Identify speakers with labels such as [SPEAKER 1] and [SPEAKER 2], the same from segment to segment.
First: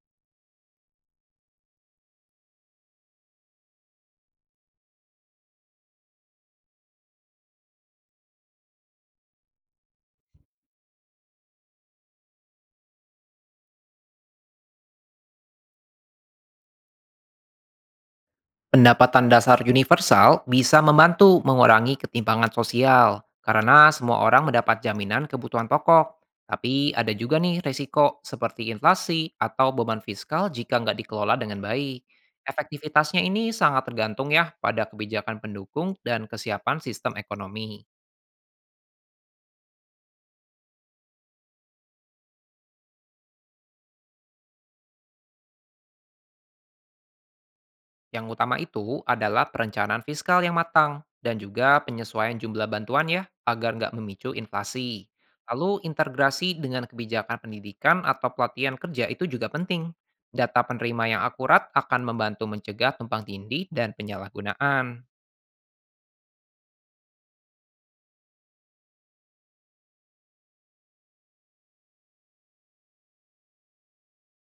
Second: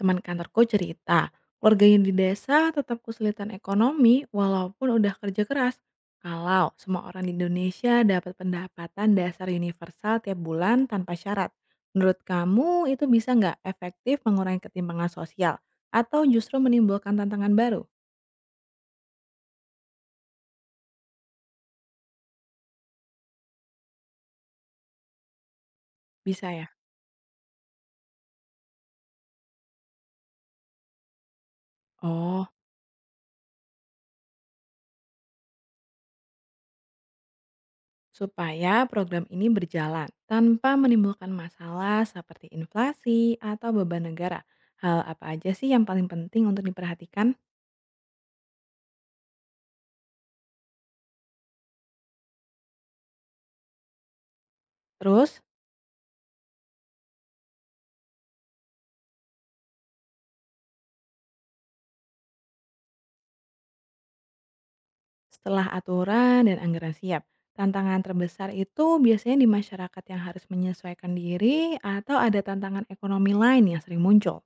[SPEAKER 1] Teman kantorku cerita, keluarganya di desa tetap kesulitan ekonomi walaupun udah kerja keras. Kalau semua orang di Indonesia dapat pendapatan dasar universal tiap bulan tanpa syarat, menurut kamu itu bisa nggak efektif mengurangi ketimpangan sosial atau justru menimbulkan tantangan baru?
[SPEAKER 2] Pendapatan dasar universal bisa membantu mengurangi ketimpangan sosial karena semua orang mendapat jaminan kebutuhan pokok.
[SPEAKER 1] Bisa ya?
[SPEAKER 2] Tapi ada juga nih resiko seperti inflasi atau beban fiskal jika nggak dikelola dengan baik.
[SPEAKER 1] Oh,
[SPEAKER 2] Efektivitasnya ini sangat tergantung ya pada kebijakan pendukung dan kesiapan sistem ekonomi.
[SPEAKER 1] supaya program ini berjalan tanpa menimbulkan masalah seperti inflasi atau beban negara. Hal apa aja sih yang paling penting untuk diperhatikan?
[SPEAKER 2] Yang utama itu adalah perencanaan fiskal yang matang dan juga penyesuaian jumlah bantuan ya agar nggak memicu inflasi.
[SPEAKER 1] Terus,
[SPEAKER 2] Lalu integrasi dengan kebijakan pendidikan atau pelatihan kerja itu juga penting. Data penerima yang akurat akan membantu mencegah tumpang tindih dan penyalahgunaan.
[SPEAKER 1] setelah aturan dan anggaran siap, tantangan terbesar itu biasanya di masyarakat yang harus menyesuaikan diri atau ada tantangan ekonomi lain yang sering muncul.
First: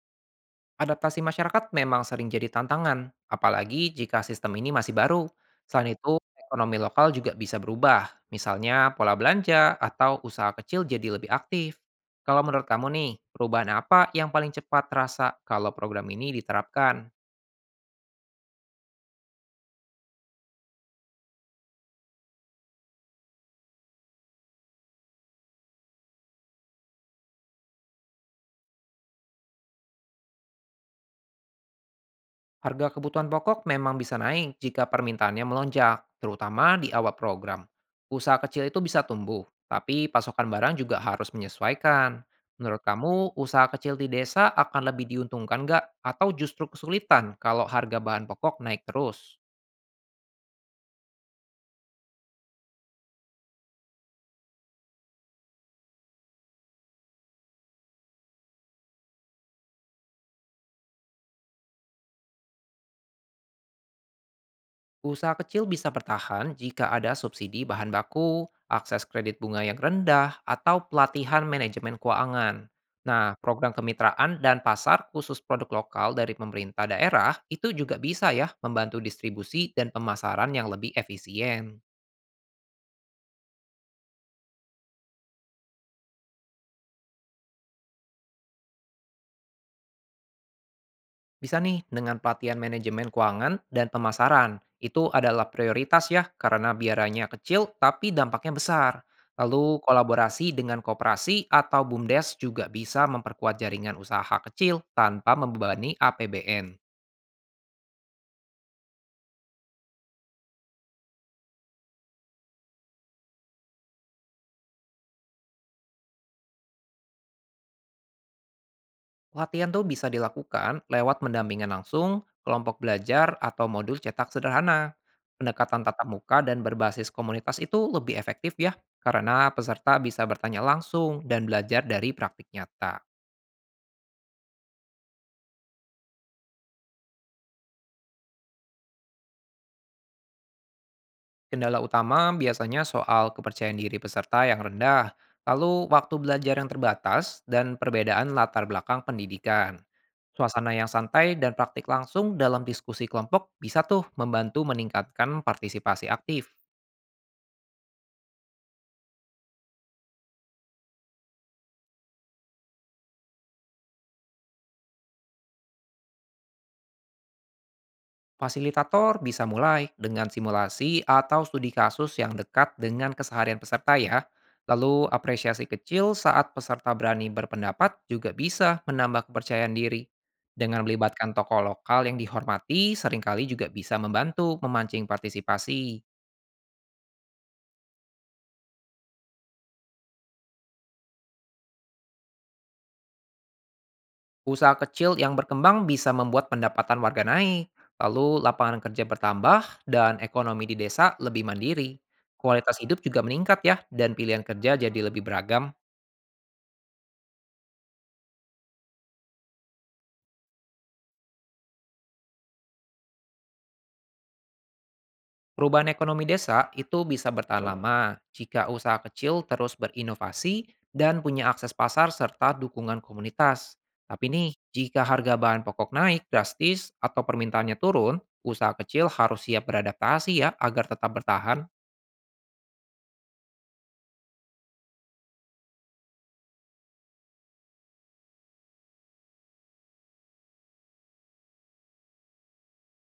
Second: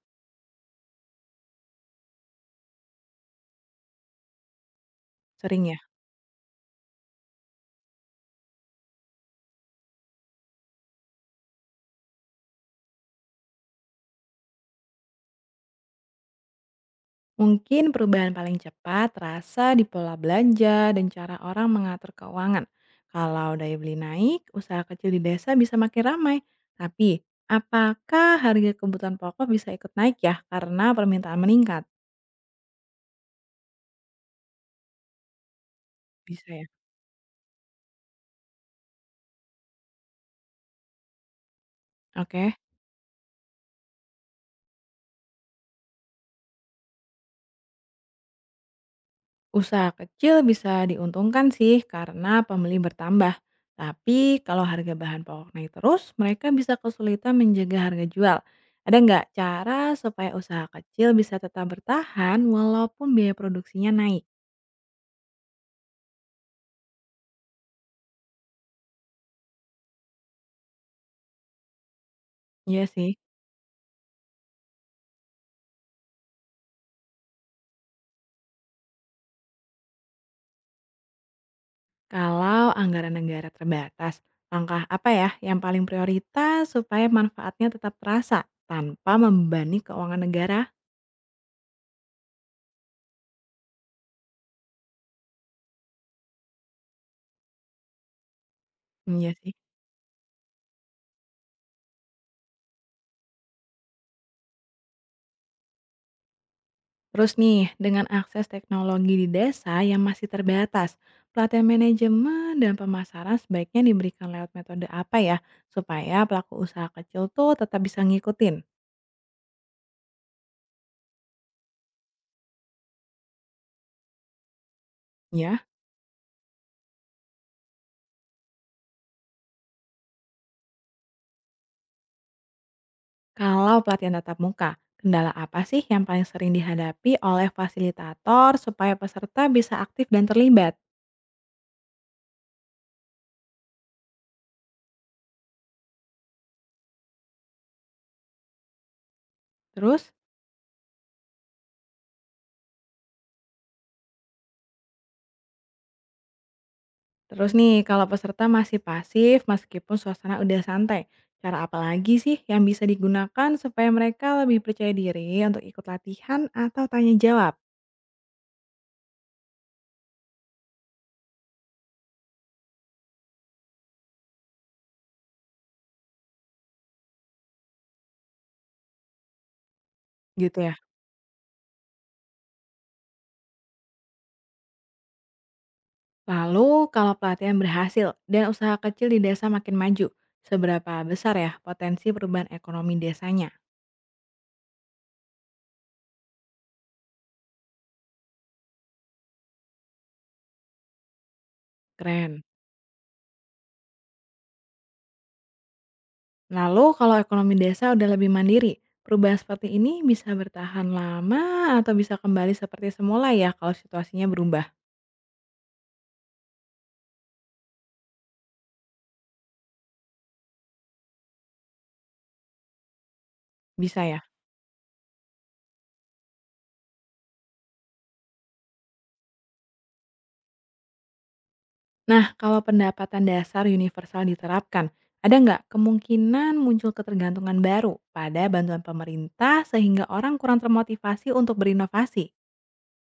[SPEAKER 2] Adaptasi masyarakat memang sering jadi tantangan, apalagi jika sistem ini masih baru.
[SPEAKER 1] Sering ya.
[SPEAKER 2] Selain itu, ekonomi lokal juga bisa berubah, misalnya pola belanja atau usaha kecil jadi lebih aktif. Kalau menurut kamu nih, perubahan apa yang paling cepat terasa kalau program ini diterapkan?
[SPEAKER 1] Mungkin perubahan paling cepat terasa di pola belanja dan cara orang mengatur keuangan. Kalau daya beli naik, usaha kecil di desa bisa makin ramai. Tapi, apakah harga kebutuhan pokok bisa ikut naik ya karena permintaan meningkat?
[SPEAKER 2] Harga kebutuhan pokok memang bisa naik jika permintaannya melonjak,
[SPEAKER 1] Bisa ya.
[SPEAKER 2] terutama di awal program. Usaha kecil itu bisa tumbuh, tapi pasokan barang juga harus menyesuaikan.
[SPEAKER 1] Oke.
[SPEAKER 2] Menurut kamu, usaha kecil di desa akan lebih diuntungkan nggak? Atau justru kesulitan kalau harga bahan pokok naik terus?
[SPEAKER 1] Usaha kecil bisa diuntungkan sih karena pembeli bertambah. Tapi kalau harga bahan pokok naik terus, mereka bisa kesulitan menjaga harga jual. Ada nggak cara supaya usaha kecil bisa tetap bertahan walaupun biaya produksinya naik?
[SPEAKER 2] Usaha kecil bisa bertahan jika ada subsidi bahan baku, akses kredit bunga yang rendah, atau pelatihan manajemen keuangan.
[SPEAKER 1] Iya sih,
[SPEAKER 2] Nah, program kemitraan dan pasar khusus produk lokal dari pemerintah daerah itu juga bisa ya membantu distribusi dan pemasaran yang lebih efisien.
[SPEAKER 1] kalau anggaran negara terbatas, langkah apa ya yang paling prioritas supaya manfaatnya tetap terasa tanpa membebani keuangan negara?
[SPEAKER 2] Bisa nih dengan pelatihan manajemen keuangan dan pemasaran. Itu adalah prioritas ya, karena biaranya kecil tapi dampaknya besar.
[SPEAKER 1] Iya sih.
[SPEAKER 2] Lalu kolaborasi dengan koperasi atau BUMDes juga bisa memperkuat jaringan usaha kecil tanpa membebani APBN.
[SPEAKER 1] Terus nih, dengan akses teknologi di desa yang masih terbatas, pelatihan manajemen dan pemasaran sebaiknya diberikan lewat metode apa ya, supaya pelaku usaha kecil tuh tetap bisa ngikutin,
[SPEAKER 2] Pelatihan tuh bisa dilakukan lewat pendampingan langsung, kelompok belajar, atau modul cetak sederhana.
[SPEAKER 1] ya?
[SPEAKER 2] Pendekatan tatap muka dan berbasis komunitas itu lebih efektif ya, karena peserta bisa bertanya langsung dan belajar dari praktik nyata.
[SPEAKER 1] Kalau pelatihan tatap muka, kendala apa sih yang paling sering dihadapi oleh fasilitator supaya peserta bisa aktif dan terlibat?
[SPEAKER 2] Kendala utama biasanya soal kepercayaan diri peserta yang rendah, lalu waktu belajar yang terbatas, dan perbedaan latar belakang pendidikan.
[SPEAKER 1] Terus,
[SPEAKER 2] Suasana yang santai dan praktik langsung dalam diskusi kelompok bisa tuh membantu meningkatkan partisipasi aktif.
[SPEAKER 1] Terus nih, kalau peserta masih pasif meskipun suasana udah santai, cara apa lagi sih yang bisa digunakan supaya mereka lebih percaya diri untuk ikut latihan atau tanya jawab
[SPEAKER 2] Fasilitator bisa mulai dengan simulasi atau studi kasus yang dekat dengan keseharian peserta ya. Lalu apresiasi kecil saat peserta berani berpendapat juga bisa menambah kepercayaan diri.
[SPEAKER 1] gitu ya?
[SPEAKER 2] Dengan melibatkan tokoh lokal yang dihormati, seringkali juga bisa membantu memancing partisipasi.
[SPEAKER 1] Lalu kalau pelatihan berhasil dan usaha kecil di desa makin maju, seberapa besar ya potensi perubahan ekonomi desanya?
[SPEAKER 2] Usaha kecil yang berkembang bisa membuat pendapatan warga naik, lalu lapangan kerja bertambah, dan ekonomi di desa lebih mandiri.
[SPEAKER 1] Keren.
[SPEAKER 2] Kualitas hidup juga meningkat ya, dan pilihan kerja jadi lebih beragam.
[SPEAKER 1] Lalu kalau ekonomi desa udah lebih mandiri, perubahan seperti ini bisa bertahan lama atau bisa kembali seperti semula ya kalau situasinya berubah?
[SPEAKER 2] Perubahan ekonomi desa itu bisa bertahan lama jika usaha kecil terus berinovasi dan punya akses pasar serta dukungan komunitas.
[SPEAKER 1] Bisa ya?
[SPEAKER 2] Tapi nih, jika harga bahan pokok naik drastis atau permintaannya turun, usaha kecil harus siap beradaptasi ya agar tetap bertahan.
[SPEAKER 1] Nah, kalau pendapatan dasar universal diterapkan, ada nggak kemungkinan muncul ketergantungan baru pada bantuan pemerintah sehingga orang kurang termotivasi untuk berinovasi?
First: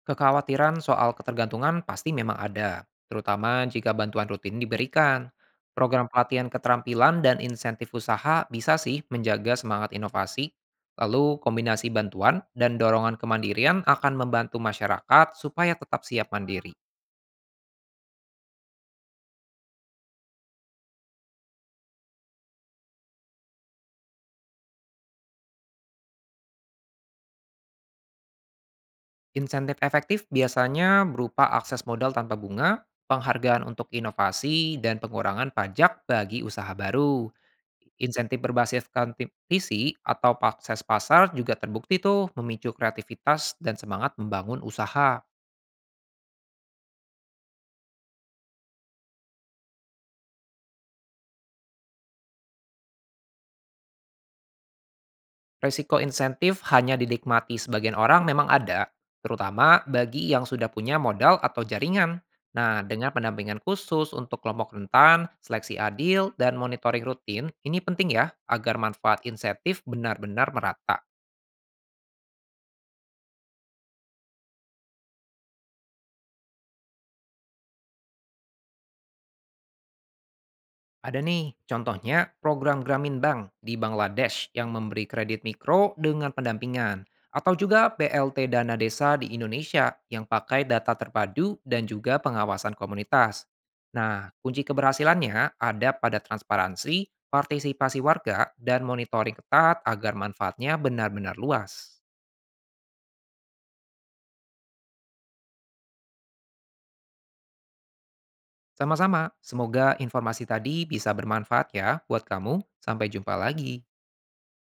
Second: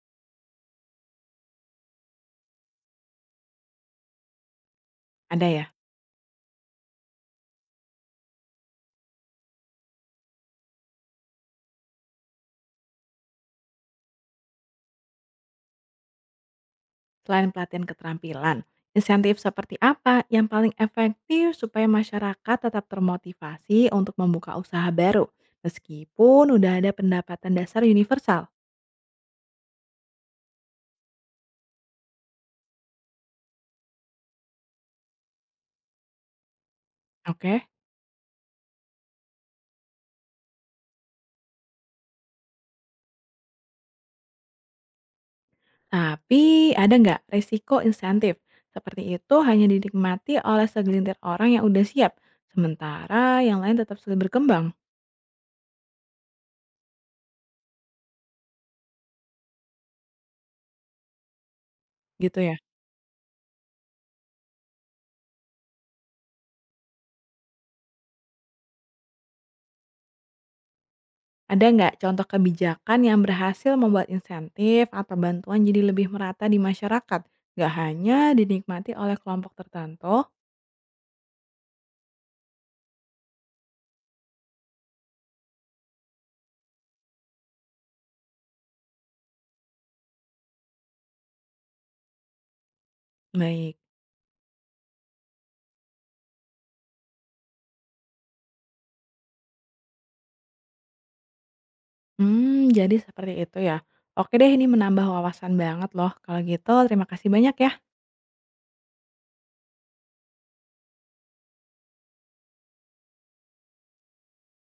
[SPEAKER 2] Kekhawatiran soal ketergantungan pasti memang ada, terutama jika bantuan rutin diberikan.
[SPEAKER 1] Ada ya?
[SPEAKER 2] Program pelatihan keterampilan dan insentif usaha bisa sih menjaga semangat inovasi. Lalu kombinasi bantuan dan dorongan kemandirian akan membantu masyarakat supaya tetap siap mandiri.
[SPEAKER 1] Selain pelatihan keterampilan, insentif seperti apa yang paling efektif supaya masyarakat tetap termotivasi untuk membuka usaha baru meskipun udah ada pendapatan dasar universal?
[SPEAKER 2] Insentif efektif biasanya berupa akses modal tanpa bunga, penghargaan untuk inovasi, dan pengurangan pajak bagi usaha baru.
[SPEAKER 1] Oke.
[SPEAKER 2] Insentif berbasis kompetisi atau akses pasar juga terbukti tuh memicu kreativitas dan semangat membangun usaha.
[SPEAKER 1] Tapi ada nggak resiko insentif? Seperti itu hanya dinikmati oleh segelintir orang yang udah siap, sementara yang lain tetap sulit berkembang,
[SPEAKER 2] Resiko insentif hanya dinikmati sebagian orang memang ada, terutama bagi yang sudah punya modal atau jaringan.
[SPEAKER 1] gitu ya?
[SPEAKER 2] Nah, dengan pendampingan khusus untuk kelompok rentan, seleksi adil, dan monitoring rutin, ini penting ya agar manfaat insentif benar-benar merata.
[SPEAKER 1] Ada nggak contoh kebijakan yang berhasil membuat insentif atau bantuan jadi lebih merata di masyarakat? Nggak hanya dinikmati oleh kelompok tertentu?
[SPEAKER 2] Ada nih, contohnya program Gramin Bank di Bangladesh yang memberi kredit mikro dengan pendampingan, atau juga BLT Dana Desa di Indonesia yang pakai data terpadu dan juga pengawasan komunitas.
[SPEAKER 1] Baik.
[SPEAKER 2] Nah, kunci keberhasilannya ada pada transparansi, partisipasi warga, dan monitoring ketat agar manfaatnya benar-benar luas.
[SPEAKER 1] Hmm, jadi seperti itu ya. Oke deh, ini menambah wawasan banget loh. Kalau gitu, terima kasih banyak ya.
[SPEAKER 2] Sama-sama, semoga informasi tadi bisa bermanfaat ya buat kamu. Sampai jumpa lagi.